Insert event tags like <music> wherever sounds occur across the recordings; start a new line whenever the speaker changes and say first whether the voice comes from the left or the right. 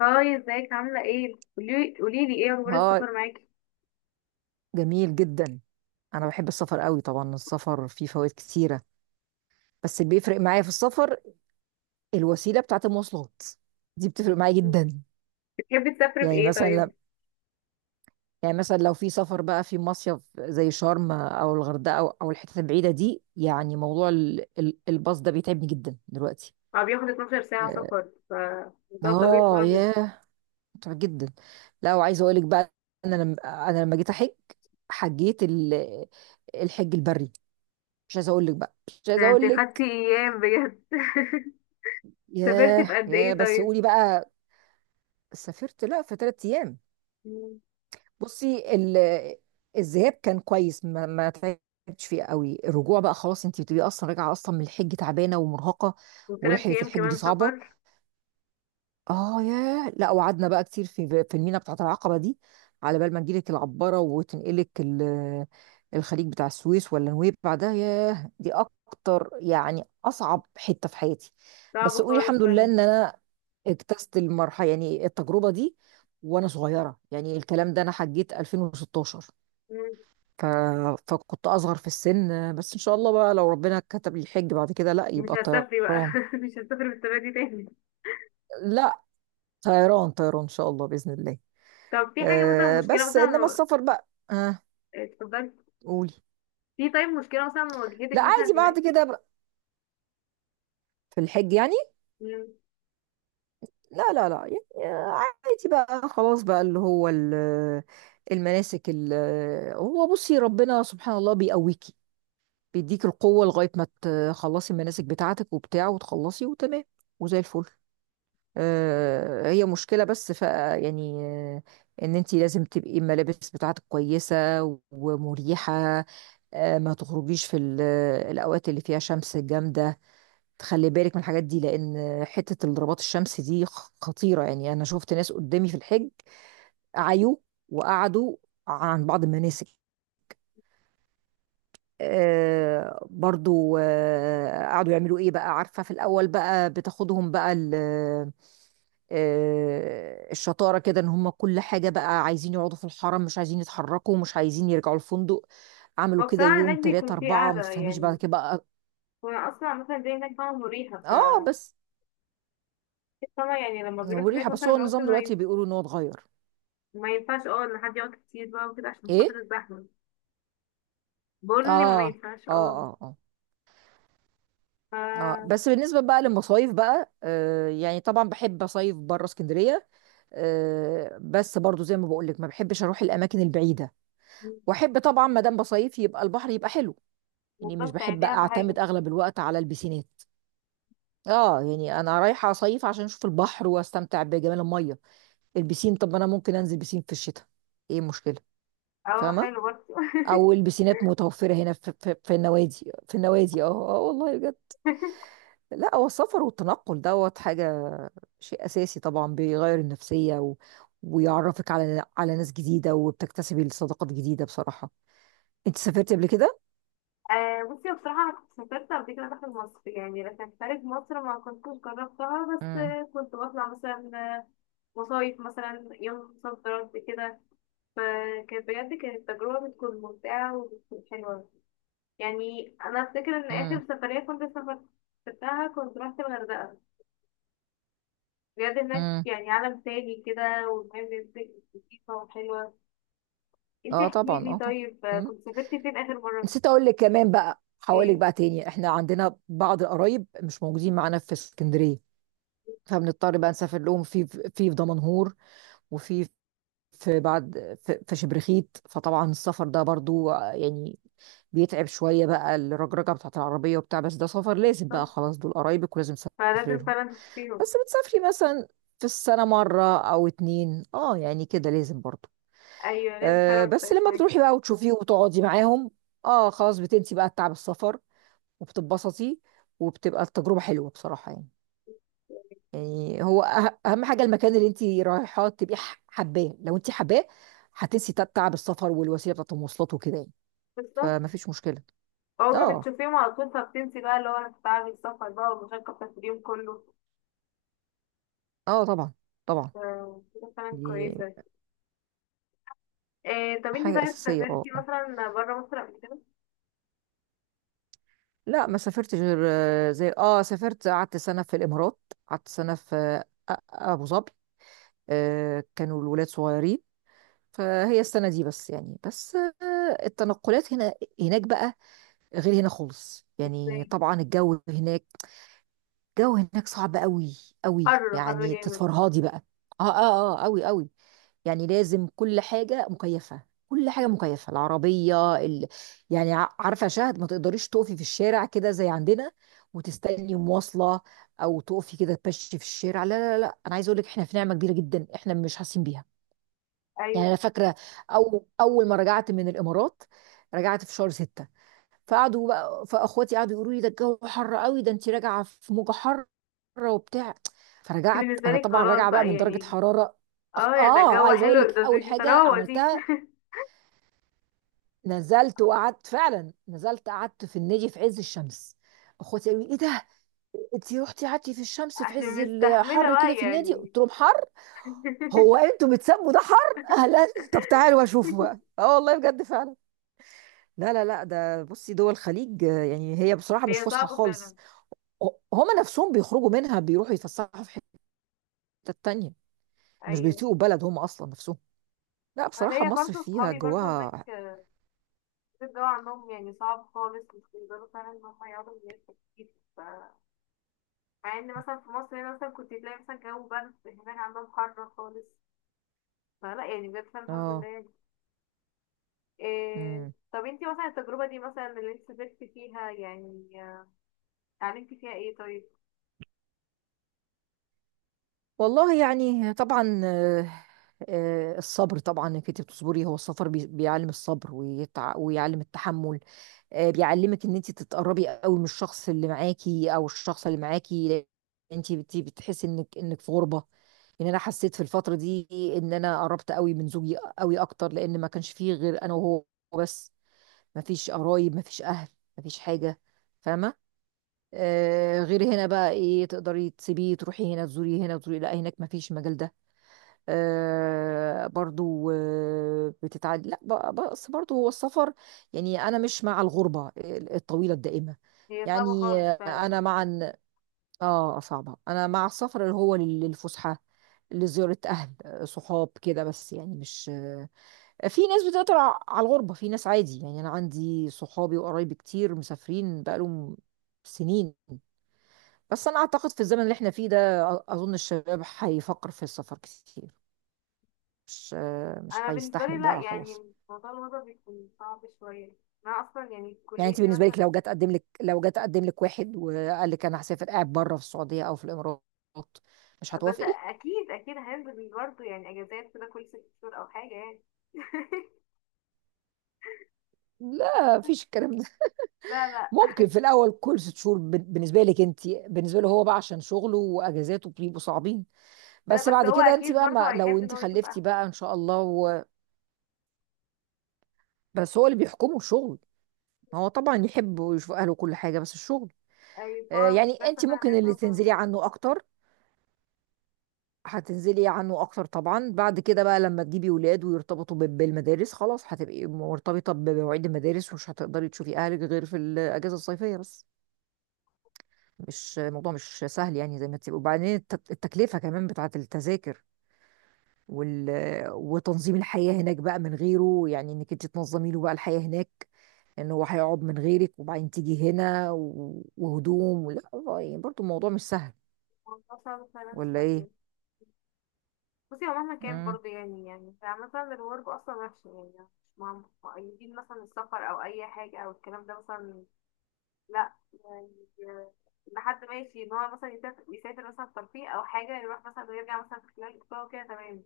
left: هاي، ازيك عاملة ايه؟ قوليلي ايه اخبار
right: ها.
left: السفر معاكي؟
right: جميل جدا. انا بحب السفر قوي، طبعا السفر فيه فوائد كتيره، بس اللي بيفرق معايا في السفر الوسيله بتاعت المواصلات، دي بتفرق معايا جدا.
left: بتحبي تسافري
right: يعني
left: بايه
right: مثلا ل-
left: طيب؟
right: يعني مثلا لو في سفر بقى في مصيف زي شرم او الغردقه او الحتت البعيده دي، يعني موضوع الباص ده بيتعبني جدا دلوقتي.
left: هو بياخد 12 ساعة
right: اه
left: سفر، فموضوع طويل خالص.
right: ياه، متعب جدا. لا وعايزه اقول لك بقى، انا لما انا لما جيت احج، حجيت ال- الحج البري. مش عايزه اقول لك بقى، مش عايزه
left: ده انت
right: اقول
left: خدتي
right: لك.
left: ايام بجد! <laughs> سافرتي في
right: ياه
left: قد
right: ياه،
left: ايه
right: بس
left: طيب؟
right: قولي بقى. سافرت لا في 3 ايام.
left: مم.
right: بصي. الذهاب كان كويس، ما تعبتش فيه قوي. الرجوع بقى خلاص، انت بتبقي اصلا راجعه اصلا من الحج تعبانه ومرهقه.
left: وثلاث
right: ورحله
left: ايام
right: الحج دي
left: كمان
right: صعبه.
left: سفر.
right: اه ياه. لا وقعدنا بقى كتير في المينا بتاعت العقبة دي، على بال ما تجيلك العبارة وتنقلك الخليج بتاع السويس ولا نويبع. ده ياه، دي اكتر، يعني اصعب حتة في حياتي.
left: صعب
right: بس قولي
left: خالص
right: الحمد لله
left: فعلا.
right: ان انا اجتزت المرحلة، يعني التجربة دي وانا صغيرة. يعني الكلام ده انا حجيت 2016.
left: مم.
right: ف... فكنت اصغر في السن. بس ان شاء الله بقى لو ربنا كتب لي الحج بعد كده، لا
left: مش
right: يبقى
left: هسافري بقى.
right: طيران.
left: <laughs> مش هسافر بالطريقة دي تاني.
right: لا. طيران طيران ان شاء الله، باذن الله.
left: طب في حاجة مثلا، مشكلة
right: بس
left: مثلا،
right: انما السفر بقى.
left: اتفضلي.
right: قولي.
left: في طيب، مشكلة مثلا واجهتك
right: لا
left: مثلا
right: عادي
left: هناك؟
right: بعد كده بقى، في الحج يعني.
left: مم.
right: لا لا لا يعني، آه، عادي بقى خلاص بقى اللي هو المناسك هو بصي ربنا سبحان الله بيقويكي، بيديك القوة لغاية ما تخلصي المناسك بتاعتك وبتاع وتخلصي وتمام وزي الفل. آه، هي مشكلة، بس ف يعني، آه، ان انتي لازم تبقي الملابس بتاعتك كويسة ومريحة. آه، ما تخرجيش في الاوقات اللي فيها شمس جامدة. تخلي بالك من الحاجات دي، لان حتة الضربات الشمس دي خطيرة. يعني انا شفت ناس قدامي في الحج عيوا وقعدوا عن بعض المناسك. آه برضو آه، قعدوا يعملوا ايه بقى؟ عارفة، في الاول بقى بتاخدهم بقى آه، الشطارة كده ان هم كل حاجة بقى عايزين يقعدوا في الحرم، مش عايزين يتحركوا، مش عايزين يرجعوا الفندق. عملوا
left: هو
right: كده
left: بصراحة
right: يوم
left: هناك
right: تلاتة
left: بيكون في
right: أربعة، ما
left: قعدة،
right: تفهميش بعد
left: يعني،
right: كده بقى.
left: وانا اصلا مثلا زي هناك، فاهمة، مريحة.
right: اه بس.
left: فاهمة، يعني لما بيروح هناك
right: مريحة، بس
left: مثلا
right: هو
left: بيقعد
right: النظام دلوقتي بيقولوا ان هو اتغير.
left: ما ينفعش، ان حد يقعد كتير بقى وكده عشان خاطر
right: ايه.
left: الزحمة. بقول اني ما
right: اه، اه،
left: ينفعش اه
right: اه، اه، اه،
left: ف
right: بس بالنسبة بقى للمصايف بقى، آه، يعني طبعا بحب اصيف بره اسكندرية. آه بس برضو زي ما بقول لك، ما بحبش اروح الاماكن البعيدة. واحب طبعا ما دام بصيف يبقى البحر يبقى حلو. يعني مش
left: بالظبط، يعني
right: بحب
left: دي اهم حاجة.
right: اعتمد اغلب الوقت على البسين. اه، يعني انا رايحه اصيف عشان اشوف البحر واستمتع بجمال الميه. البسين، طب ما انا ممكن انزل بسين في الشتاء. ايه المشكله؟
left: اه،
right: فاهمه.
left: حلو برضه.
right: او البسينات متوفره هنا في النوادي في النوادي. اه. اه والله بجد.
left: <laughs>
right: لا هو السفر والتنقل دوت حاجه، شيء اساسي، طبعا بيغير النفسيه ويعرفك على ناس جديده وبتكتسبي صداقات جديده بصراحه. انت سافرتي قبل كده؟
left: آه، بصي بصراحة أنا كنت سافرت قبل كده داخل مصر، يعني لكن خارج مصر ما كنتش جربتها، بس
right: امم.
left: كنت بطلع مثلا مصايف، مثلا يوم صد رد كده. فكانت بجد كانت تجربة بتكون ممتعة وبتكون حلوة. يعني انا افتكر ان
right: امم.
left: اخر سفريه كنت سافرتها كنت رحت الغردقه. بجد هناك
right: امم.
left: يعني عالم تاني كده، والمية لطيفه وحلوه. انتي
right: اه
left: احكي
right: طبعا،
left: لي
right: اه
left: طيب،
right: طبعا.
left: كنت سافرتي فين اخر مره؟
right: نسيت اقول لك كمان بقى حوالك
left: ايه؟
right: بقى تاني، احنا عندنا بعض القرايب مش موجودين معانا في اسكندريه، فبنضطر بقى نسافر لهم في دمنهور. وفي، في بعد، في شبرخيت. فطبعا السفر ده برضو يعني بيتعب شويه بقى، الرجرجه بتاعت العربيه وبتاع، بس ده سفر لازم بقى
left: بالظبط.
right: خلاص، دول قرايبك ولازم تسافري
left: فلازم
right: لهم.
left: فعلا تشوفيهم.
right: بس بتسافري مثلا في السنه مره او اتنين، اه يعني كده لازم برضو.
left: ايوه لازم
right: أه
left: فعلا،
right: بس
left: متبقاش
right: لما
left: معاكي.
right: بتروحي بقى وتشوفيه وتقعدي معاهم، اه خلاص بتنسي بقى تعب السفر وبتتبسطي، وبتبقى التجربة حلوة بصراحة يعني. يعني هو أهم حاجة المكان اللي أنت رايحة تبقي حباه، لو أنت حباه هتنسي تعب السفر والوسيلة بتاعت المواصلات وكده يعني.
left: بالظبط.
right: فما فيش مشكلة.
left: اول ما
right: اه،
left: بتشوفيهم على طول، فبتنسي بقى اللي هو تعب السفر بقى والمشقه بتاعت اليوم كله.
right: اه طبعا، طبعا.
left: ف- كده فعلا
right: دي
left: كويسه. إيه؟ طب انتي،
right: حاجة
left: طيب،
right: أساسية اه
left: سافرتي
right: آه.
left: مثلا بره مصر قبل كده؟
right: لا ما سافرتش غير آه، زي اه، سافرت قعدت سنة في الإمارات. قعدت سنة في آه، أبو ظبي. آه، كانوا الولاد صغيرين، فهي السنة دي بس يعني، بس آه، التنقلات هنا، هناك بقى غير هنا خالص يعني،
left: ازاي؟
right: طبعا الجو هناك، الجو هناك صعب قوي قوي
left: حر حر
right: يعني،
left: جامد.
right: تتفرهدي بقى. اه اه اه قوي قوي، يعني لازم كل حاجة مكيفة، كل حاجة مكيفة، العربية يعني عارفة شهد، ما تقدريش تقفي في الشارع كده زي عندنا وتستني مواصلة، او تقفي كده تمشي في الشارع، لا. لا انا عايزه اقول لك احنا في نعمة كبيرة جدا، احنا مش حاسين بيها. يعني انا
left: أيوة.
right: فاكرة اول ما رجعت من الامارات، رجعت في شهر ستة. فقعدوا بقى فاخواتي قعدوا يقولوا لي ده الجو حر قوي، ده انت راجعه في موجه حاره وبتاع،
left: دي
right: فرجعت
left: بالنسبة
right: انا
left: لي
right: طبعا
left: خلاص
right: راجعه بقى
left: بقى،
right: من درجه
left: يعني
right: حراره.
left: اه يا ده
right: اه
left: الجو
right: عايزه اقول
left: حلو،
right: لك
left: ده دي
right: اول
left: دي
right: حاجه
left: طراوة دي.
right: عملتها، نزلت وقعدت فعلا، نزلت قعدت في النادي في عز الشمس. اخواتي قالوا لي ايه ده، انت رحتي قعدتي في
left: <laughs>
right: الشمس في
left: عشان
right: عز
left: مستحملة
right: الحر كده
left: بقى،
right: في النادي؟
left: يعني.
right: قلت لهم حر. هو انتوا بتسموا ده حر؟ اهلا. طب
left: <laughs>
right: تعالوا اشوفوا بقى، اه والله بجد فعلا. لا ده بصي دول الخليج آه، يعني هي بصراحه مش
left: هي
right: فسحه
left: صعبة فعلا.
right: خالص. هما نفسهم بيخرجوا منها بيروحوا يتفسحوا في حتة تانية. مش
left: ايوه.
right: بيطيقوا بلد هما أصلا نفسهم. لا
left: انا
right: بصراحة
left: ليا
right: مصر
left: برضه
right: فيها
left: صحابي برضه هناك.
right: جواها.
left: الجو عندهم يعني صعب خالص، مش بيقدروا فعلا ان هم يقعدوا من غير تكييف. ف- مع ان مثلا في مصر هنا مثلا كنت تلاقي مثلا جو برد، هناك عندهم حر خالص. فلا، يعني بجد فعلا الحمد لله
right: اه.
left: يعني. إيه؟
right: مم.
left: طب انتي مثلا التجربة دي مثلا اللي انت سافرتي فيها، يعني، اتعلمتي فيها ايه طيب؟
right: والله يعني طبعا آه، آه، الصبر طبعا، انك انت بتصبري، هو السفر بيعلم الصبر ويعلم التحمل. آه، بيعلمك ان انت تتقربي قوي من الشخص اللي معاكي او الشخص اللي معاكي. انت بتحسي انك في غربة. يعني انا حسيت في الفتره دي ان انا قربت قوي من زوجي، قوي اكتر، لان ما كانش فيه غير انا وهو بس. ما فيش قرايب، ما فيش اهل، ما فيش حاجه، فاهمه. آه غير هنا بقى ايه، تقدري تسيبيه تروحي هنا تزوري هنا تزوري، لا هناك ما فيش المجال ده. آه برضو آه بتتعد، لا بس برضو هو السفر، يعني انا مش مع الغربه الطويله الدائمه.
left: هي صعبة
right: يعني
left: خالص فعلا.
right: انا مع، اه صعبة، انا مع السفر اللي هو للفسحة، لزيارة اهل، آه، صحاب كده بس، يعني مش آه. في ناس بتقدر على الغربة، في ناس عادي، يعني انا عندي صحابي وقرايبي كتير مسافرين بقالهم سنين. بس انا اعتقد في الزمن اللي احنا فيه ده، اظن الشباب هيفكر في السفر كتير، مش آه، مش
left: أنا بالنسبة لي
right: هيستحمل
left: لأ،
right: بقى خلاص.
left: يعني موضوع الوضع بيكون صعب شوية. أنا أصلا يعني
right: يعني انت
left: كليتي
right: بالنسبة
left: مثلا،
right: لك، لو جت اقدم لك، واحد وقال لك انا هسافر قاعد بره في السعودية او في الامارات، مش
left: بس
right: هتوافقي؟
left: أكيد أكيد هنزل برضه يعني أجازات كده كل 6 شهور أو حاجة يعني. <laughs>
right: لا مفيش الكلام ده.
left: لا، لا.
right: ممكن في الاول كل 6 شهور بالنسبه لك انت، بالنسبه له هو بقى عشان شغله واجازاته بيبقوا صعبين.
left: <laughs> لا
right: بس
left: بس
right: بعد
left: هو
right: كده انت
left: أكيد
right: بقى،
left: برضه
right: ما لو
left: هيحب إن
right: انت
left: هو يشوف
right: خلفتي
left: أهله.
right: بقى ان شاء الله بس هو اللي بيحكمه الشغل. هو طبعا يحب ويشوف اهله كل حاجه، بس الشغل.
left: أي
right: آه
left: فهو
right: يعني
left: لسه
right: انت
left: فاهم
right: ممكن
left: حاجات
right: اللي
left: أصلا
right: تنزلي
left: يعني.
right: عنه اكتر، هتنزلي عنه اكتر طبعا. بعد كده بقى لما تجيبي ولاد ويرتبطوا بالمدارس، خلاص هتبقي مرتبطه بمواعيد المدارس، ومش هتقدري تشوفي اهلك غير في الاجازه الصيفيه بس. مش الموضوع، مش سهل يعني، زي ما تبقى وبعدين التكلفة كمان بتاعة التذاكر وال... وتنظيم الحياة هناك بقى من غيره، يعني انك انت تنظمي له بقى الحياة هناك، ان هو هيقعد من غيرك وبعدين تيجي هنا وهدوم ولا، يعني برضو الموضوع مش سهل،
left: الموضوع صعب فعلا
right: ولا ايه؟
left: شوية. بصي هو مهما كان
right: امم.
left: برضه، يعني مثلا الورك أصلا وحش، يعني مش مقيدين مثلا السفر أو أي حاجة أو الكلام ده مثلا. لا يعني، ان حد ماشي ان هو مثلا يسافر مثلا ترفيه او حاجه، يروح مثلا ويرجع مثلا في خلال اسبوع وكده تمام.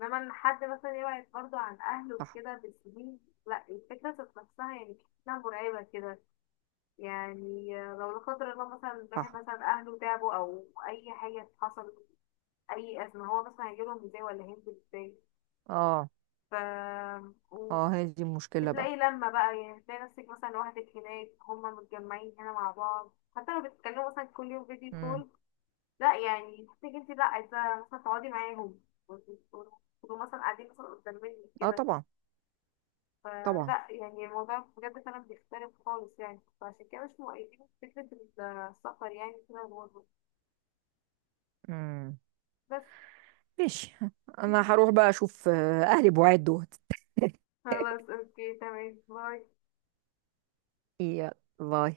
left: انما ان حد مثلا يبعد برضه عن اهله
right: صح.
left: وكده بالسنين، لا، الفكره ذات نفسها يعني كتير مرعبه كده. يعني لو لا قدر الله مثلا واحد
right: صح.
left: مثلا اهله تعبوا او اي حاجه حصلت، اي ازمه هو مثلا هيجيلهم ازاي ولا هينزل ازاي؟
right: اه،
left: ف
right: اه هي دي المشكلة بقى.
left: بتلاقي لما بقى، يعني بتلاقي نفسك مثلا لوحدك هناك، هما متجمعين هنا مع بعض، حتى لو بتتكلموا مثلا كل يوم فيديو
right: امم.
left: كول، لا يعني تحسي انت لا عايزة مثلا تقعدي معاهم، وتبقوا مثلا قاعدين مثلا قدام منك
right: اه
left: كده.
right: طبعا، طبعا.
left: فلا يعني الموضوع بجد فعلا بيختلف خالص يعني، فعشان كده مش مؤيدين فكرة السفر يعني كده برضه.
right: امم.
left: بس.
right: ماشي، انا
left: <laughs>
right: هروح بقى اشوف آه، اهلي بوعد دول.
left: خلاص، اوكي تمام، باي.
right: يلا باي.